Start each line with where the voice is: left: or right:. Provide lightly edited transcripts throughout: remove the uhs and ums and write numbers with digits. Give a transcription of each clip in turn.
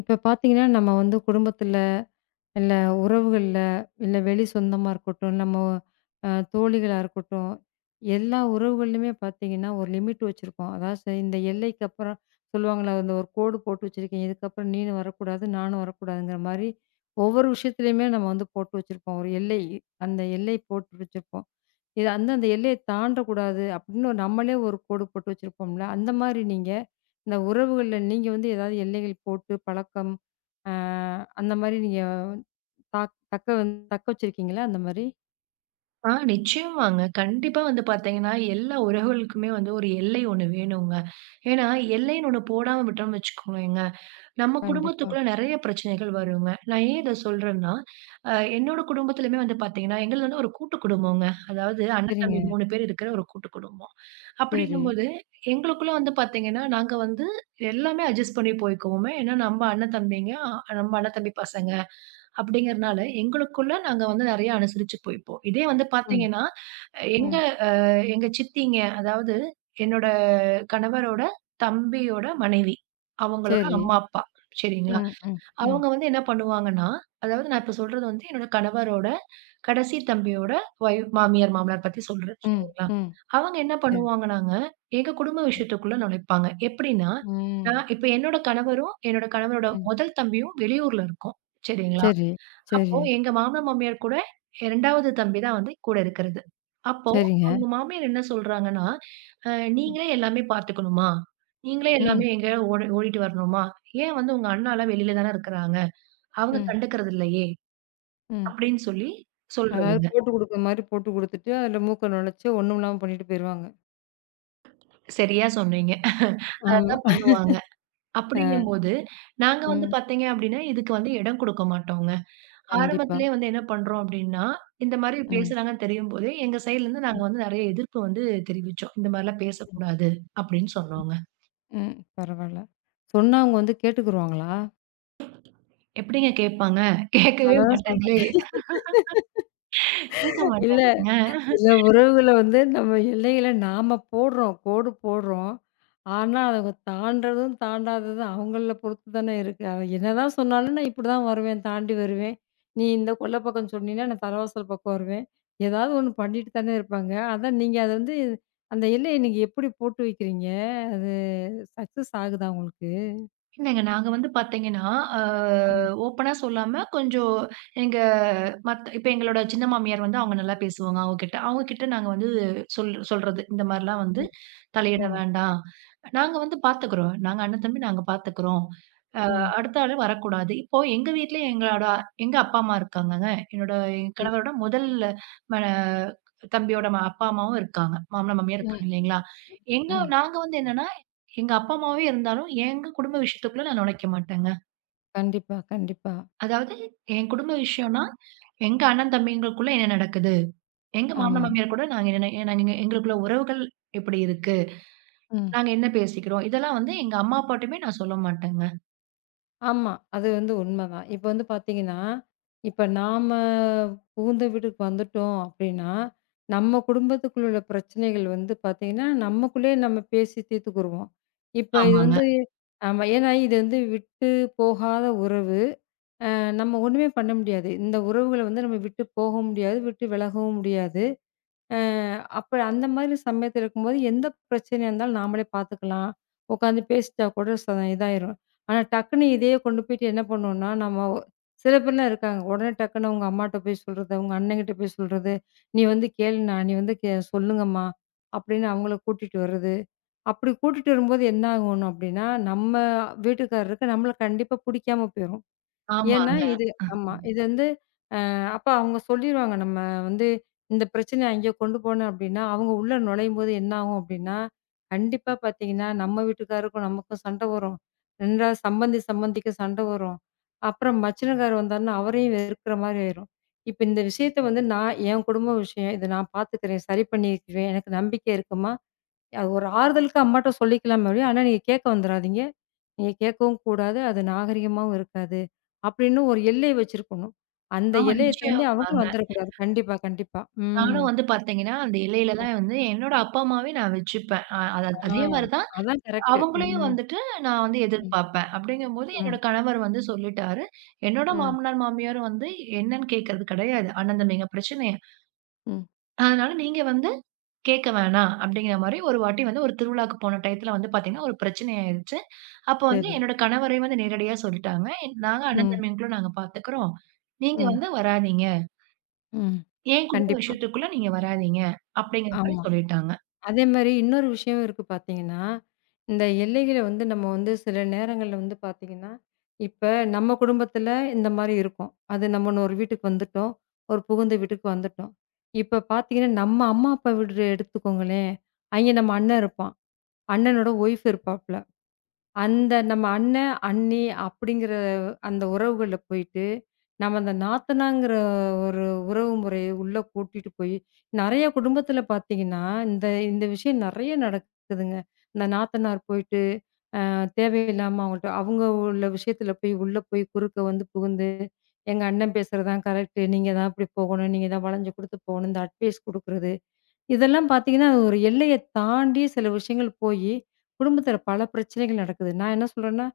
left: இப்போ பார்த்தீங்கன்னா நம்ம வந்து குடும்பத்தில் இல்ல உறவுகள்ல, இல்ல வெளி சொந்தமா இருக்கட்டும், நம்ம அ தோழிகளா இருக்கட்டும், எல்லா உறவுகள்லயுமே பார்த்தீங்கன்னா, ஒரு லிமிட் வச்சிருக்கோம். அதாவது இந்த எல்லைக்கு அப்புறம் சொல்லுவாங்கல்ல, அந்த ஒரு கோடு போட்டு வச்சிருக்கீங்க. இதுக்கப்புறம் நீனும் வரக்கூடாது, நானும் வரக்கூடாதுங்கிற மாரி, ஒவ்வொரு விஷயத்துலயுமே நம்ம வந்து போட்டு வச்சிருப்போம். ஒரு எல்லை, அந்த எல்லை போட்டு வச்சிருப்போம். இது அந்த அந்த எல்லைய தாண்டக்கூடாது அப்படின்னு ஒரு நம்மளே ஒரு கோடு போட்டு வச்சிருப்போம்ல, அந்த மாரி நீங்க இந்த உறவுகள்ல நீங்க வந்து ஏதாவது எல்லைகள் போட்டு பழக்கம், அ அந்த மாரி நீங்க தாக் தக்க வந் தக்க வச்சிருக்கீங்களா அந்த மாரி?
right: ஆ நிச்சயமாங்க. கண்டிப்பா வந்து பார்த்தீங்கன்னா, எல்லா உறவுகளுக்குமே வந்து ஒரு எல்லை ஒண்ணு வேணுங்க. ஏன்னா, எல்லைன்னு ஒண்ணு போடாம விட்டோம்னு வச்சுக்கோங்களேங்க, நம்ம
left: கண்டிப்பா.
right: குடும்பத்துக்குள்ள நெறைய பிரச்சனைகள் வருங்க. நான் ஏன் இத சொல்றேன்னா, அ என்னோட குடும்பத்திலயுமே வந்து பார்த்தீங்கன்னா, எங்களுது வந்து ஒரு கூட்டு குடும்பங்க. அதாவது அண்ணன், தம்பி
left: சரிங்க.
right: 3 பேர் இருக்கிற ஒரு கூட்டு குடும்பம்.
left: சரி.
right: அப்படிங்கும்போது, எங்களுக்குள்ள வந்து பார்த்தீங்கன்னா, நாங்க வந்து எல்லாமே அட்ஜஸ்ட் பண்ணி போய்க்குவோமே. ஏன்னா, நம்ம அண்ணன், தம்பிங்க, நம்ம அண்ணன், தம்பி பசங்க. அப்படிங்கிறனால, எங்களுக்குள்ள நாங்க வந்து நெறைய அனுசரிச்சு போய்ப்போம். இதே வந்து
left: ம்,
right: பாத்தீங்கன்னா, எங்க
left: ம்.
right: எங்க சித்திங்க, அதாவது என்னோட கணவரோட தம்பியோட மனைவி. அவங்களோட
left: சரி.
right: அம்மா, அப்பா. சரிங்களா?
left: ம், ம், ம்,
right: அவங்க வந்து என்ன பண்ணுவாங்கன்னா, அதாவது நான் இப்ப சொல்றது வந்து என்னோட கணவரோட கடைசி தம்பியோட ஒய்ஃப் மாமியார், மாமனார் பத்தி சொல்றேன்.
left: ம்,
right: சரிங்களா?
left: ம்,
right: அவங்க என்ன
left: சரி.
right: பண்ணுவாங்கனாங்க, எங்க குடும்ப விஷயத்துக்குள்ள நுழைப்பாங்க. எப்படின்னா, நான்
left: ம்,
right: இப்ப என்னோட கணவரும், என்னோட கணவரோட
left: ம்.
right: முதல் தம்பியும் வெளியூர்ல இருக்கோம். சரிங்களா?
left: சரி,
right: அப்போ
left: சரி,
right: எங்க மாமனார், மாமியார் கூட 2வது தம்பி தான் வந்து கூட இருக்கிறது. அப்போ
left: சரிங்க.
right: அவங்க மாமியார் என்ன சொல்றாங்கன்னா, "அ
left: ம்,
right: நீங்களே எல்லாமே பார்த்துக்கணுமா? நீங்களே எல்லாமே
left: ம்,
right: எங்கேயாவது ஓடி ஓடிட்டு வரணுமா? ஏன் வந்து உங்க அண்ணாலாம் வெளியில தானே இருக்கிறாங்க. அவங்க
left: ம்,
right: கண்டுக்கிறது இல்லையே!"
left: ம்.
right: அப்படின்னு சொல்லி
left: அதாவது
right: சொல்றதுங்க.
left: போட்டு குடுக்குற மாரி போட்டு குடுத்துட்டு, அதுல மூக்க நுழைச்சு ஒண்ணும் இல்லாம பண்ணிட்டு போயிருவாங்க.
right: சரியா சொன்னீங்க.
left: ஆமா.
right: அதத்தான் பண்ணுவாங்க.
left: ஆ.
right: அப்படிங்கும்போது, நாங்க வந்து
left: ம்.
right: பார்த்தீங்க அப்படின்னா, இதுக்கு வந்து இடம் குடுக்க மாட்டோங்க.
left: கண்டிப்பா.
right: ஆரம்பத்திலேயே வந்து என்ன பண்றோம் அப்டின்னா, இந்த மாரி
left: ம்,
right: பேசுறாங்கன்னு தெரியும்போதே, எங்க சைட்லருந்து
left: ம்,
right: நாங்க வந்து நெறைய எதிர்ப்பு வந்து தெரிவிச்சோம். இந்த மாரிலாம் பேசக்கூடாது அப்டின்னு சொன்னோங்க.
left: ம். பரவால்ல. சொன்னா அவங்க வந்து கேட்டுக்குருவாங்களா?
right: எப்டிங்க கேட்பாங்க? கேட்கவே
left: அதான் சொல்றேன்.
right: மாட்டாங்களே! கேட்க
left: இல்ல.
right: மாட்டாங்கங்க.
left: சில உறவுகள வந்து நம்ம எல்லைகள நாம போடுறோம். கோடு போடுறோம். ஆனா, அத தாண்டுறதும், தாண்டாததும் அவங்கள பொறுத்து தானே இருக்கு. அவன் என்னதான் சொன்னாலும் நான் இப்படிதான் வருவேன். தாண்டி வருவேன். நீ இந்த கொள்ள பக்கம் சொன்னீன்னா, நான் தலைவாசல் பக்கம் வருவேன். ஏதாவது ஒண்ணு பண்ணிட்டு தானே இருப்பாங்க. அதான் நீங்க அத வந்து அந்த எல்லைய நீங்க எப்படி போட்டு வைக்கிறீங்க? அது சக்சஸ் ஆகுதா உங்களுக்கு?
right: என்னங்க நாங்க வந்து பார்த்தீங்கன்னா, அ
left: ம்,
right: ஓப்பனா சொல்லாம கொஞ்சம் எங்க மத்த இப்ப எங்களோட சின்ன மாமியார் வந்து அவங்க நல்லா பேசுவாங்க அவங்ககிட்ட. அவங்ககிட்ட நாங்க வந்து சொல்றது. இந்த மாரிலாம் வந்து
left: ம்,
right: தலையிட
left: ம்,
right: வேண்டாம். நாங்க வந்து பார்த்துக்கிறோம். நாங்க அண்ணன், தம்பி நாங்க பார்த்துக்கிறோம்.
left: ம்.
right: அடுத்த ஆளு வரக்கூடாது. இப்போ எங்க வீட்ல எங்களோட எங்க அப்பா, அம்மா இருக்காங்கங்க. என்னோட என்
left: சரி.
right: கணவரோட முதல் ம தம்பியோட அப்பா, அம்மாவும் இருக்காங்க. மாமனார், மாமியார்
left: ம்,
right: இருக்காங்க இல்லைங்களா? எங்க
left: ம்.
right: நாங்க வந்து என்னன்னா, எங்க அப்பா, அம்மாவே இருந்தாலும் எங்க குடும்ப விஷயத்துக்குள்ள நான் நுழைக்க மாட்டேங்க.
left: கண்டிப்பா, கண்டிப்பா.
right: அதாவது என் குடும்ப விஷயம்னா, எங்க அண்ணன் தம்பிங்களுக்குள்ள என்ன நடக்குது? எங்க மாமனார்,
left: ஆமா.
right: மாமியார் கூட நாங்க என்ன நாங்க எங்களுக்குள்ள உறவுகள் எப்படி இருக்கு?
left: ம்.
right: நாங்க என்ன பேசிக்கிறோம்? இதெல்லாம் வந்து எங்க அம்மா, அப்பாட்டயுமே நான் சொல்ல மாட்டேங்க.
left: ஆமா. அது வந்து உண்மதான். இப்ப வந்து பாத்தீங்கன்னா, இப்ப நாம புகுந்த வீட்டுக்கு வந்துட்டோம் அப்டின்னா, நம்ம குடும்பத்துக்குள்ள உள்ள பிரச்சனைகள் வந்து பாத்தீங்கன்னா, நமக்குள்ளயே நம்ம பேசி தீர்த்துக்குருவோம். இப்ப இது
right: ஆமாங்க,
left: வந்து ஆமா. ஏன்னா இது வந்து விட்டு போகாத உறவு. அ நம்ம ஒண்ணுமே பண்ண முடியாது. இந்த உறவுகள வந்து நம்ம விட்டு போகவும் முடியாது, விட்டு விலகவும் முடியாது. அ அப்ப அந்த மாதிரி சமயத்துல இருக்கும்போது, எந்த பிரச்சனையா இருந்தாலும் நாமளே பார்த்துக்கலாம். உட்காந்து பேசிட்டா கூட இதாயிரும். ஆனா டக்குன்னு இதையே கொண்டு போயிட்டு என்ன பண்ணுவோம்னா, நம்ம சில பேர்லாம் இருக்காங்க. உடனே டக்குன்னு உங்க அம்மாட்ட போய் சொல்றது, உங்க அண்ணங்கிட்ட போய் சொல்றது, "நீ வந்து கேளுண்ணா, நீ வந்து சொல்லுங்கம்மா" அப்படின்னு அவங்கள கூட்டிட்டு வர்றது. அப்படி கூட்டிட்டு வரும்போது என்ன ஆகும் அப்படின்னா, நம்ம வீட்டுக்காரருக்கு நம்மள கண்டிப்பா பிடிக்காம போயிரும். ஏன்னா
right: ஆமாங்க.
left: இது ஆமா. இது வந்து அப்ப அவங்க சொல்லிருவாங்க. நம்ம வந்து இந்த பிரச்சனைய அங்கே கொண்டு போனோம் அப்டின்னா, அவங்க உள்ள நுழையும்போது என்ன ஆகும் அப்டின்னா, கண்டிப்பா பார்த்தீங்கன்னா, நம்ம வீட்டுக்காருக்கும் நமக்கும் சண்டை வரும். 2வது சம்பந்தி, சம்பந்திக்கு சண்டை வரும். அப்புறம் மச்சினக்காரு வந்தாருன்னா, அவரையும் வெறுக்கிற மாரி ஆயிரும். இப்ப இந்த விஷயத்த வந்து நான் என் குடும்ப விஷயம். இத நான் பார்த்துக்கிறேன். சரி பண்ணிக்கிறேன். எனக்கு நம்பிக்கை இருக்குமா? அது ஒரு ஆறுதலுக்கு அம்மாட்ட சொல்லிக்கலாமே ஒழிய, ஆனா நீங்க கேட்க வந்துராதீங்க. நீங்க கேட்கவும் கூடாது. அது நாகரிகமாவும் இருக்காது. அப்படின்னு ஒரு எல்லை வச்சிருக்கணும். அந்த
right: ஆமா
left: எல்லைய தாண்டி
right: நிச்சயமாங்க.
left: அவங்களும் வந்துரக்கூடாது. கண்டிப்பா, கண்டிப்பா. ம்.
right: நானும் வந்து பார்த்தீங்கன்னா, அந்த இலையில தான் வந்து என்னோட அப்பா அம்மாவே நான் வச்சுப்பேன். அ அத
left: ஆ
right: அதே மாரி தான்
left: அதான் கரெக்ட்டு.
right: அவங்களையும்
left: ம்.
right: வந்துட்டு நான் வந்து
left: ம்.
right: எதிர்பார்ப்பேன். அப்படிங்கும்போது என்னோட
left: ம்.
right: கணவர் வந்து சொல்லிட்டாரு. என்னோட
left: ம்.
right: மாமனார், மாமியாரும் வந்து என்னன்னு கேட்கறது கிடையாது. "அண்ணந்தம்பிங்க பிரச்சனைய.
left: ம்.
right: அதனால நீங்க வந்து கேட்க வேணாம்." அப்படிங்கிற மாரி ஒரு வாட்டி வந்து ஒரு திருவிழாக்கு போன டயத்துல வந்து பார்த்தீங்கன்னா, ஒரு பிரச்சனை ஆயிருச்சு. அப்ப வந்து
left: சரி.
right: என்னோட கணவரே வந்து நேரடியா சொல்லிட்டாங்க. "நாங்க அண்ணன்
left: ம்.
right: தம்பிங்களுக்குள்ள நாங்க பார்த்துக்கிறோம். நீங்க
left: ம்.
right: வந்து வராதீங்க.
left: ம்.
right: என் குடும்ப
left: கண்டிப்பா.
right: விஷயத்துக்குள்ள நீங்க வராதீங்க." அப்படிங்கிற மாரி
left: ஆமா.
right: சொல்லிட்டாங்க.
left: அதே மாரி இன்னொரு விஷயம் இருக்கு பார்த்தீங்கன்னா, இந்த எல்லைகள வந்து நம்ம வந்து சில நேரங்கள்ல வந்து பார்த்தீங்கன்னா, இப்ப நம்ம குடும்பத்தில இந்த மாரி இருக்கும். அது நம்மன்னு ஒரு வீட்டுக்கு வந்துட்டோம். ஒரு புகுந்த வீட்டுக்கு வந்துட்டோம். இப்ப பார்த்தீங்கன்னா, நம்ம அம்மா, அப்பா வீடு எடுத்துக்கோங்களேன். அங்கே நம்ம அண்ணன் இருப்பான். அண்ணனோட ஒய்ஃப் இருப்பாப்ல. அந்த நம்ம அண்ணன், அண்ணி அப்படிங்கிற அந்த உறவுகள்ல போயிட்டு, நம்ம அந்த நாத்தனாங்கிற ஒரு உறவு முறைய உள்ள கூட்டிட்டு போய் நெறைய குடும்பத்தில பார்த்தீங்கன்னா, இந்த இந்த விஷயம் நெறைய நடக்குதுங்க. இந்த நாத்தனார் போயிட்டு தேவையில்லாம அவங்கள்ட்ட அவங்க உள்ள விஷயத்தில போய் உள்ள போய் குறுக்க வந்து புகுந்து, "எங்க அண்ணன் பேசுறது தான் கரெக்ட்டு. நீங்க தான் இப்படி போகணும். நீங்க தான் வளைஞ்சு கொடுத்து போகணும்." இந்த அட்வைஸ் குடுக்குறது. இதெல்லாம் பார்த்தீங்கன்னா, அது ஒரு எல்லைய தாண்டி சில விஷயங்கள் போயி, குடும்பத்தில பல பிரச்சனைகள் நடக்குது. நான் என்ன சொல்றேன்னா,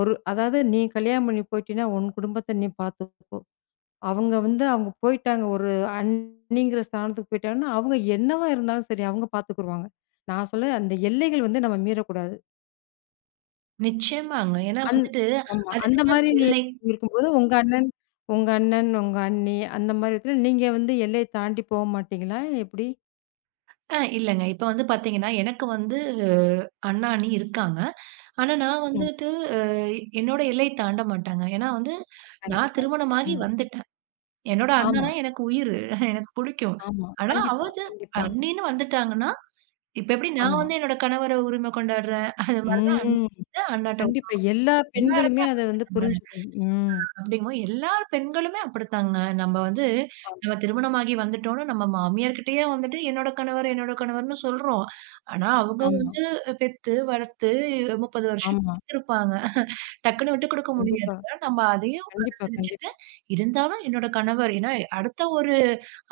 left: ஒரு அதாவது நீ கல்யாணம் பண்ணி போயிட்டீன்னா, உன் குடும்பத்த நீ பார்த்துக்கோ. அவங்க வந்து அவங்க போயிட்டாங்க. ஒரு அண்ணிங்கிற ஸ்தானத்துக்கு போயிட்டாங்கன்னா, அவங்க என்னவா இருந்தாலும் சரி, அவங்க பார்த்துக்குருவாங்க. நான் சொல்ல அந்த எல்லைகள் வந்து நம்ம மீறக்கூடாது.
right: நிச்சயமாங்க. ஏன்னா
left: அந்
right: வந்துட்டு,
left: ஆமா.
right: அதுக்கு
left: அந்த
right: தான் அந்த
left: மாரி
right: எல்லை.
left: இருக்கும்போது, உங்க அண்ணன் உங்க அண்ணன், உங்க அண்ணி அந்த மாரி இடத்துல நீங்க வந்து எல்லைய தாண்டி போ மாட்டீங்களா? எப்படி?
right: ஆ இல்லங்க. இப்ப வந்து பார்த்தீங்கன்னா, எனக்கு வந்து அஹ், அண்ணா, அண்ணி இருக்காங்க. ஆனா நான்
left: ம்.
right: வந்துட்டு என்னோட எல்லைய தாண்ட மாட்டாங்க. ஏன்னா வந்து நான்
left: கண்டிப்பா.
right: திருமணமாகி
left: ம்.
right: வந்துட்டேன். என்னோட
left: ஆமா.
right: அண்ணன்னா எனக்கு உயிரு. எனக்கு புடிக்கும்.
left: ஆமா.
right: ஆனா
left: கண்டிப்பா,
right: அவது
left: கண்டிப்பா.
right: அண்ணின்னு வந்துட்டாங்கன்னா, இப்ப எப்படி நான்
left: ஆமா.
right: வந்து என்னோட கணவர உரிமை கொண்டாடுறேன், அது மாரி தான் அண்ணி
left: ம்.
right: வந்து அண்ணாட்ட
left: கண்டிப்பா. எல்லா
right: எல்லாரும்
left: பெண்களுமே அத வந்து புரிஞ்சுக்கணும். ம்.
right: அப்படிங்கும்போது எல்லார் பெண்களுமே அப்படித்தாங்க. நம்ம வந்து
left: ஆமா,
right: நம்ம திருமணமாகி வந்துட்டோம்னு நம்ம மாமியார்கிட்டயே வந்துட்டு என்னோட கணவர், என்னோட கணவர்ன்னு சொல்றோம். ஆனா அவங்க ம்.
left: ஆமா,
right: வந்து பெத்து, வளர்த்து 30 வருஷம்
left: ஆமா.
right: இருப்பாங்க. டக்குன்னு விட்டு குடுக்க
left: கண்டிப்பா,
right: முடியாதுங்க. நம்ம அதையும்
left: கண்டிப்பா,
right: அனுசரிச்சுட்டு,
left: கண்டிப்பா.
right: இருந்தாலும் என்னோட கணவர் ஏன்னா அடுத்த ஒரு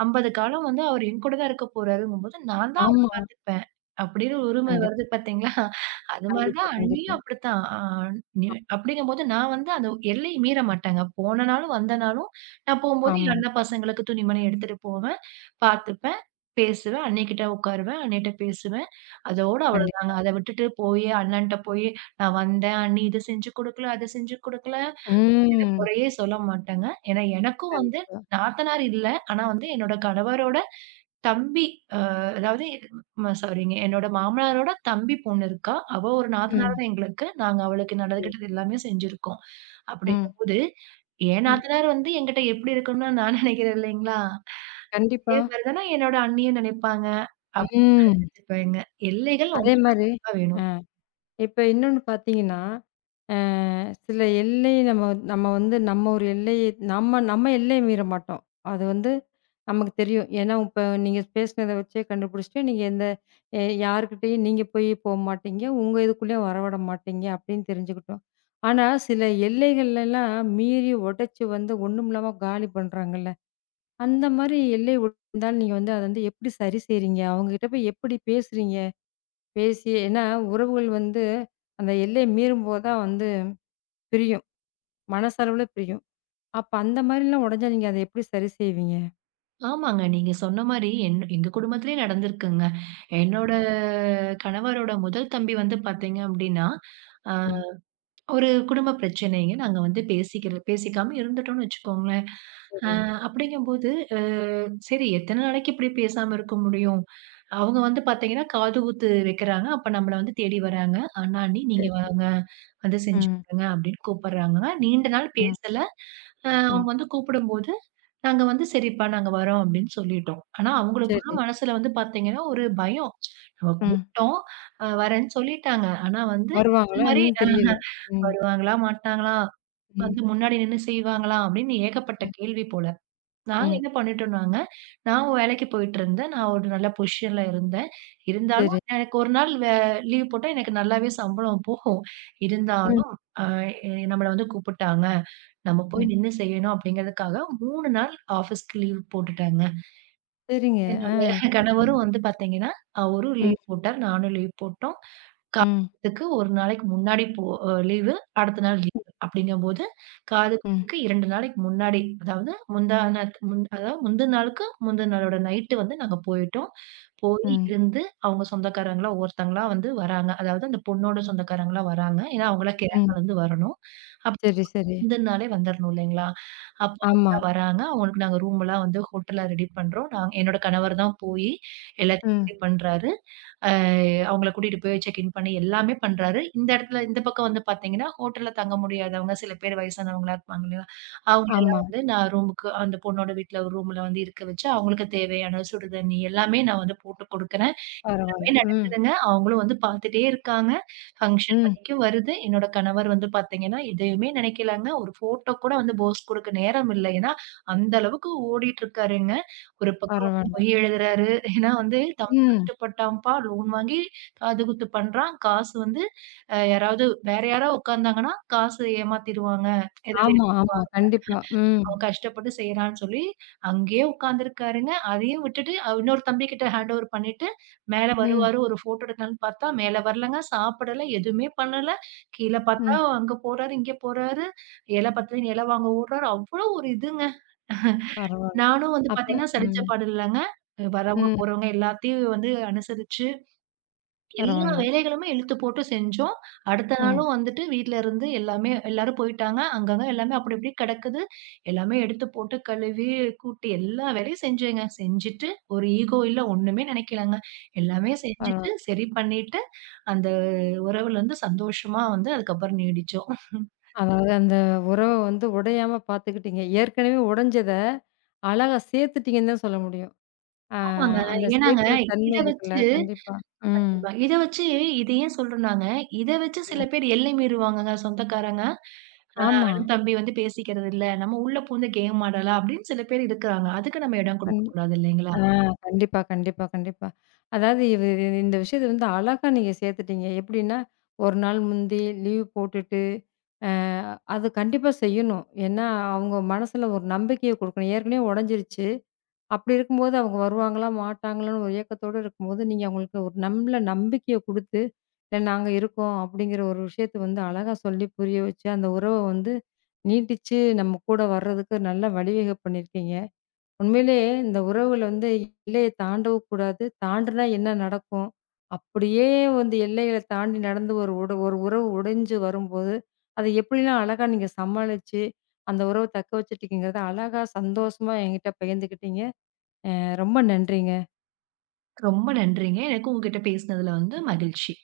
right: 50 காலம் வந்து அவர் என் கூட தான் இருக்க போறாருங்கும்போது, நான் தான் அவர
left: ஆமா.
right: பார்த்துப்பேன். அப்படின்னு உரிமை வருது
left: கண்டிப்பா,
right: பார்த்தீங்களா? அது மாரி
left: கண்டிப்பா,
right: தான் அண்ணியும்
left: கண்டிப்பா.
right: அப்படித்தான். அ நி அப்படிங்கும்போது நான் வந்து அந்த எல்லைய மீற மாட்டேங்க. போன நாளும், வந்த நாளும் நான் போம்போது என்
left: ஆமா.
right: அண்ணன் பசங்களுக்கு துணிமணி எடுத்துட்டு போவேன், பார்த்துப்பேன், பேசுவேன். அண்ணிகிட்ட உட்காருவேன், அண்ணிட்ட பேசுவேன். அதோட அவ்வளோதாங்க.
left: கண்டிப்பா.
right: அத விட்டுட்டு போயி அண்ணன்ட்ட போயி நான் வந்தேன், அண்ணி இத செஞ்சு குடுக்கல, அத செஞ்சு குடுக்கல.
left: ம்.
right: குறையே சொல்ல மாட்டேங்க. ஏன்னா எனக்கும் வந்து
left: கண்டிப்பா.
right: நாத்தனார் இல்ல. ஆனா வந்து என்னோட கணவரோட தம்பி அ அதாவது ம சாரிங்க. என்னோட மாமனாரோட தம்பி பொண்ணு இருக்கா. அவ ஒரு நாத்தனார்
left: ம்.
right: தான் எங்களுக்கு. நாங்க அவளுக்கு நல்லது,
left: சரி.
right: கெட்டது எல்லாமே செஞ்சிருக்கோம்.
left: ம்.
right: அப்படிங்கும்போது, என்
left: ம்.
right: நாத்தனார் வந்து என்கிட்ட எப்படி இருக்கணும்னு நான் நெனைக்கிறேன் இல்லைங்களா? அதே
left: கண்டிப்பா.
right: மாரி தானே என்னோட அண்ணியும் நெனைப்பாங்க. அப்படின்னு நான்
left: ம்.
right: நெனச்சுப்பேங்க. எல்லைகள்
left: அதே
right: ஒண்ணு
left: மாரி,
right: கண்டிப்பா வேணும்.
left: இப்ப இன்னொன்னு பார்த்தீங்கன்னா, அ சில எல்லை நம்ம நம்ம வந்து நம்ம ஒரு எல்லையை நம்ம நம்ம எல்லையை மீற மாட்டோம். அது வந்து நமக்கு தெரியும். ஏன்னா, இப்ப நீங்க பேசினத வச்சே கண்டுபிடிச்சுட்டு, நீங்க எந்த யார்கிட்டயும் நீங்க போய் போ மாட்டீங்க. உங்க இதுக்குள்ளேயும் வரவிட மாட்டீங்க அப்டின்னு தெரிஞ்சுக்கிட்டோம். ஆனா, சில எல்லைகள்லாம் மீறி உடைச்சு வந்து ஒண்ணுமில்லாம காலி பண்றாங்கல்ல. அந்த மாரி எல்லை இருந்தாலும் நீங்க வந்து அத வந்து எப்டி சரி செய்றீங்க? அவங்ககிட்ட போய் எப்டி பேசுறீங்க? பேசி ஏன்னா உறவுகள் வந்து அந்த எல்லை மீறும்போது தான் வந்து பிரியும். மனசளவுல பிரியும். அப்ப அந்த மாரிலாம் உடைஞ்சா நீங்க அத எப்படி சரி செய்வீங்க?
right: ஆமாங்க. நீங்க சொன்ன மாரி எங்க குடும்பத்திலயே நடந்திருக்குங்க. என்னோட கணவரோட முதல் தம்பி வந்து பார்த்தீங்க அப்டின்னா, அ
left: ம்.
right: ஒரு குடும்ப பிரச்சனைங்க. நாங்க வந்து பேசிக்காம இருந்துட்டோம்னு வச்சுக்கோங்களேன். அ
left: சரி.
right: ம். அப்படிங்கும்போது அ சரி எத்தன நாளைக்கு இப்படி பேசாம இருக்க முடியும்? அவங்க வந்து பார்த்தீங்கன்னா, காது குத்து வைக்கிறாங்க. அப்ப நம்மள வந்து தேடி வராங்க. "அண்ணா, அண்ணி நீங்க
left: சரி.
right: வாங்க. வந்து செஞ்சு
left: ம்.
right: குடுங்க" அப்படின்னு கூப்பிடுறாங்க. நீண்ட நாள்
left: ம்.
right: பேசல. அவங்க
left: ம்.
right: வந்து கூப்பிடும்போது நாங்க வந்து சரிப்பா நாங்க வரோம் அப்படின்னு சொல்லிட்டோம். ஆனா ம். அவங்களுக்குள்ள
left: சரி.
right: மனசுல வந்து பாத்தீங்கன்னா ஒரு பயம். நம்ம
left: ம்.
right: கூப்ட்டோம் வரேன்னு சொல்லிட்டாங்க. ஆனா வந்து இந்த
left: வருவாங்களா
right: மாரி
left: என்னன்னு தெரியல. ம்.
right: வருவாங்களா? மாட்டாங்களா?
left: ம்.
right: வந்து முன்னாடி நின்னு செய்வாங்களா? அப்படின்னு ஏகப்பட்ட
left: ம்.
right: கேள்வி போல. நாங்க
left: ம்.
right: என்ன பண்ணிட்டோம்னாங்க, நான் வேலைக்கு போயிட்டுருந்தேன். நான் ஒரு நல்ல பொசிஷன்ல இருந்தேன். ம். இருந்தாலும்
left: சரி.
right: எனக்கு ஒரு நாள் லீவ் போட்டா எனக்கு நல்லாவே சம்பளம் போகும்.
left: ம்.
right: இருந்தாலும் அ எ நம்மள வந்து கூப்பிட்டாங்க. நம்ம
left: ம்.
right: போய் நின்னு செய்யணும் அப்படிங்கிறதுக்காக 3 நாள் ஆஃபீஸ்க்கு லீவ் போட்டுட்டாங்க.
left: சரிங்க. ஆ.
right: என்னுடைய
left: சூப்பருங்க.
right: கணவரும் வந்து பார்த்தீங்கன்னா, அவரும்
left: ம்.
right: லீவ் போட்டார். நானும் லீவ் போட்டோம்.
left: ம்.
right: காதுகுத்துக்கு 1 நாளைக்கு முன்னாடி போ அ லீவு, அடுத்த நாள் லீவு. அப்படிங்கும்போது,
left: ம்.
right: காதுகுத்துக்கு 2 நாளைக்கு முன்னாடி, அதாவது முந்தா நேத்து முந் அதாவது முந்தின நாளுக்கு முந்தின நாளோட நைட்டு வந்து நாங்க போயிட்டோம். போய்
left: ம்.
right: இருந்து அவங்க சொந்தக்காரங்களா ஒவ்வொருத்தங்களா வந்து வராங்க. அதாவது அந்த பொண்ணோட சொந்தக்காரங்களா வராங்க. ஏன்னா அவங்கலாம்
left: ம்.
right: கேரளாலருந்து வரணும். அப்ப
left: சரி, சரி.
right: முந்தின நாளே வந்துரணும் இல்லைங்களா? அப்போ
left: ஆமா.
right: அவங்கலாம் வராங்க. அவங்களுக்கு நாங்க ரூம்லாம் வந்து ஹோட்டல்ல ரெடி பண்றோம். நாங்க என்னோட கணவர் தான் போயி எல்லாத்தையும்
left: ம்.
right: சரி பண்றாரு. அ அவங்கள கூட்டிட்டு போய் செக் இன் பண்ணி எல்லாமே பண்றாரு. இந்த இடத்துல இந்த பக்கம் வந்து பார்த்தீங்கன்னா, ஹோட்டல்ல தங்க முடியாதவங்க சில பேர் வயசானவங்களா இருப்பாங்க இல்லையா?
left: ஆமா.
right: அவங்களலாம் வந்து நான் ரூமுக்கு அந்த பொண்ணோட வீட்ல ஒரு ரூம்ல வந்து இருக்க வச்சு, அவங்களுக்கு தேவையான சுடு தண்ணி எல்லாமே நான் வந்து போட்டு குடுக்குறேன்.
left: பரவால்ல.
right: நல்லாவே
left: ம்.
right: நடக்குதுங்க. அவங்களும் வந்து பார்த்துட்டே இருக்காங்க. ஃபங்ஷன்
left: ம்.
right: வரைக்கும் வருது. என்னோட கணவர் வந்து பார்த்தீங்கன்னா, எதையுமே நினைக்கலங்க. ஒரு ஃபோட்டோ கூட வந்து போஸ் குடுக்க நேரம் இல்ல. ஏன்னா, அந்த அளவுக்கு ஓடிட்டுருக்காருங்க. ஒரு பக்கம் வந்து
left: பரவால்ல.
right: மொய் எழுதுறாரு. ஏன்னா வந்து தம்பி
left: ம்.
right: கஷ்டப்பட்டான்ப்பா, லோன் வாங்கி காதுகுத்து பண்றான். காசு வந்து அ யாராவது வேற யாரோ உட்கார்ந்தாங்கன்னா, காசு ஏமாத்திருவாங்க. ஏதாவது
left: ஆமா,
right: எடுத்துருவாங்க.
left: ஆமா. கண்டிப்பா. ம்.
right: அவன் கஷ்டப்பட்டு செய்றான்னு சொல்லி, அங்கேயே உட்கார்ந்திருக்காருங்க. அதையும் விட்டுட்டு இன்னொரு தம்பிகிட்ட ஹேண்ட் ஓவர் பண்ணிட்டு, மேல
left: ம்.
right: வருவாரு. ஒரு ஃபோட்டோ எடுக்கலான்னு பார்த்தா, மேல வரலங்க. சாப்பிடல, எதுவுமே பண்ணல. கீழ பார்த்தா
left: ம்.
right: அங்க போறாரு, இங்க போறாரு. இல பத்தலன்னு இல வாங்க ஓடுறாரு. அவ்ளோ ஒரு இதுங்க.
left: பரவால்ல.
right: நானும் வந்து
left: அப்ப
right: பார்த்தீங்கன்னா, சலிச்ச
left: ம்.
right: பாடு இல்லங்க. வரவங்க,
left: ம்.
right: போறவங்க எல்லாத்தையும் வந்து அனுசரிச்சு எல்லா
left: பரவால்ல.
right: வேலைகளுமே இழுத்து போட்டு செஞ்சோம். அடுத்த ம்.
left: ம்.
right: நாளும் வந்துட்டு வீட்ல இருந்து எல்லாமே எல்லாரும் போயிட்டாங்க. அங்கங்க எல்லாமே அப்படி இப்படி கிடக்குது. எல்லாமே எடுத்து போட்டு கழுவி, கூட்டி எல்லா வேலையும் செஞ்சேங்க. செஞ்சுட்டு ஒரு ஈகோ இல்ல, ஒண்ணுமே நெனைக்கலங்க. எல்லாமே செஞ்சுட்டு,
left: பரவால்ல.
right: சரி பண்ணிட்டு, அந்த உறவுலருந்து சந்தோஷமா வந்து அதுக்கப்புறம் நீடிச்சோம்.
left: அதாவது அந்த உறவ வந்து உடையாம பார்த்துக்கிட்டீங்க. ஏற்கனவே உடைஞ்சத, அழகா சேர்த்துட்டீங்கன்னு தான் சொல்ல முடியும். அ
right: ஆமாங்க.
left: அந்த
right: ஏன்னாங்க
left: சேர்க்கிற
right: இத
left: தன்மை இருக்குல்ல.
right: வச்சு
left: கண்டிப்பா. ம்.
right: இத வச்சு இத ஏன் சொல்றேன்னாங்க, இத வச்சு சில
left: ம்.
right: பேர் எல்லை மீறுவாங்கங்க சொந்தக்காரங்க.
left: ஆமா.
right: தம்பி வந்து பேசிக்கிறது இல்ல. நம்ம உள்ள பூந்து கேம் ஆடலாம் அப்படின்னு சில பேர் இருக்கிறாங்க. அதுக்கு நம்ம இடம்
left: கண்
right: குடுக்கக்கூடாது இல்லைங்களா?
left: ஆ கண்டிப்பா, கண்டிப்பா, கண்டிப்பா. அதாவது இது இது- இந்த விஷயத்த வந்து அழகா நீங்க சேர்த்துட்டீங்க. எப்படின்னா, 1 நாள் முந்தி லீவ் போட்டுட்டு, அ அது கண்டிப்பா செய்யணும். ஏன்னா, அவங்க மனசுல ஒரு நம்பிக்கைய குடுக்கணும். ஏற்கனவே உடைஞ்சிருச்சு. அப்படி இருக்கும்போது அவங்க வருவாங்களா, மாட்டாங்களான்னு ஒரு ஏக்கத்தோட இருக்கும்போது, நீங்க அவங்களுக்கு ஒரு நல்ல நம்பிக்கைய குடுத்து, இல்ல நாங்க இருக்கோம் அப்படிங்கிற ஒரு விஷயத்த வந்து அழகா சொல்லி புரிய வச்சு, அந்த உறவ வந்து நீட்டிச்சு நம்ம கூட வர்றதுக்கு நல்லா வழிவகை பண்ணியிருக்கீங்க. உண்மையிலேயே இந்த உறவுகள் வந்து எல்லைய தாண்டவும் கூடாது. தாண்டுனா என்ன நடக்கும்? அப்படியே வந்து எல்லைகள தாண்டி நடந்து ஒரு உட ஒரு உறவு உடைஞ்சு வரும்போது, அதை எப்படிலாம் அழகா நீங்க சமாளிச்சு, அந்த உறவ தக்க வச்சுட்டீங்கங்கிறத அழகா சந்தோஷமா என்கிட்ட பகிர்ந்துக்கிட்டீங்க. ரொம்ப நன்றிங்க.
right: ரொம்ப நன்றிங்க. எனக்கும் உங்ககிட்ட பேசினதுல வந்து மகிழ்ச்சி.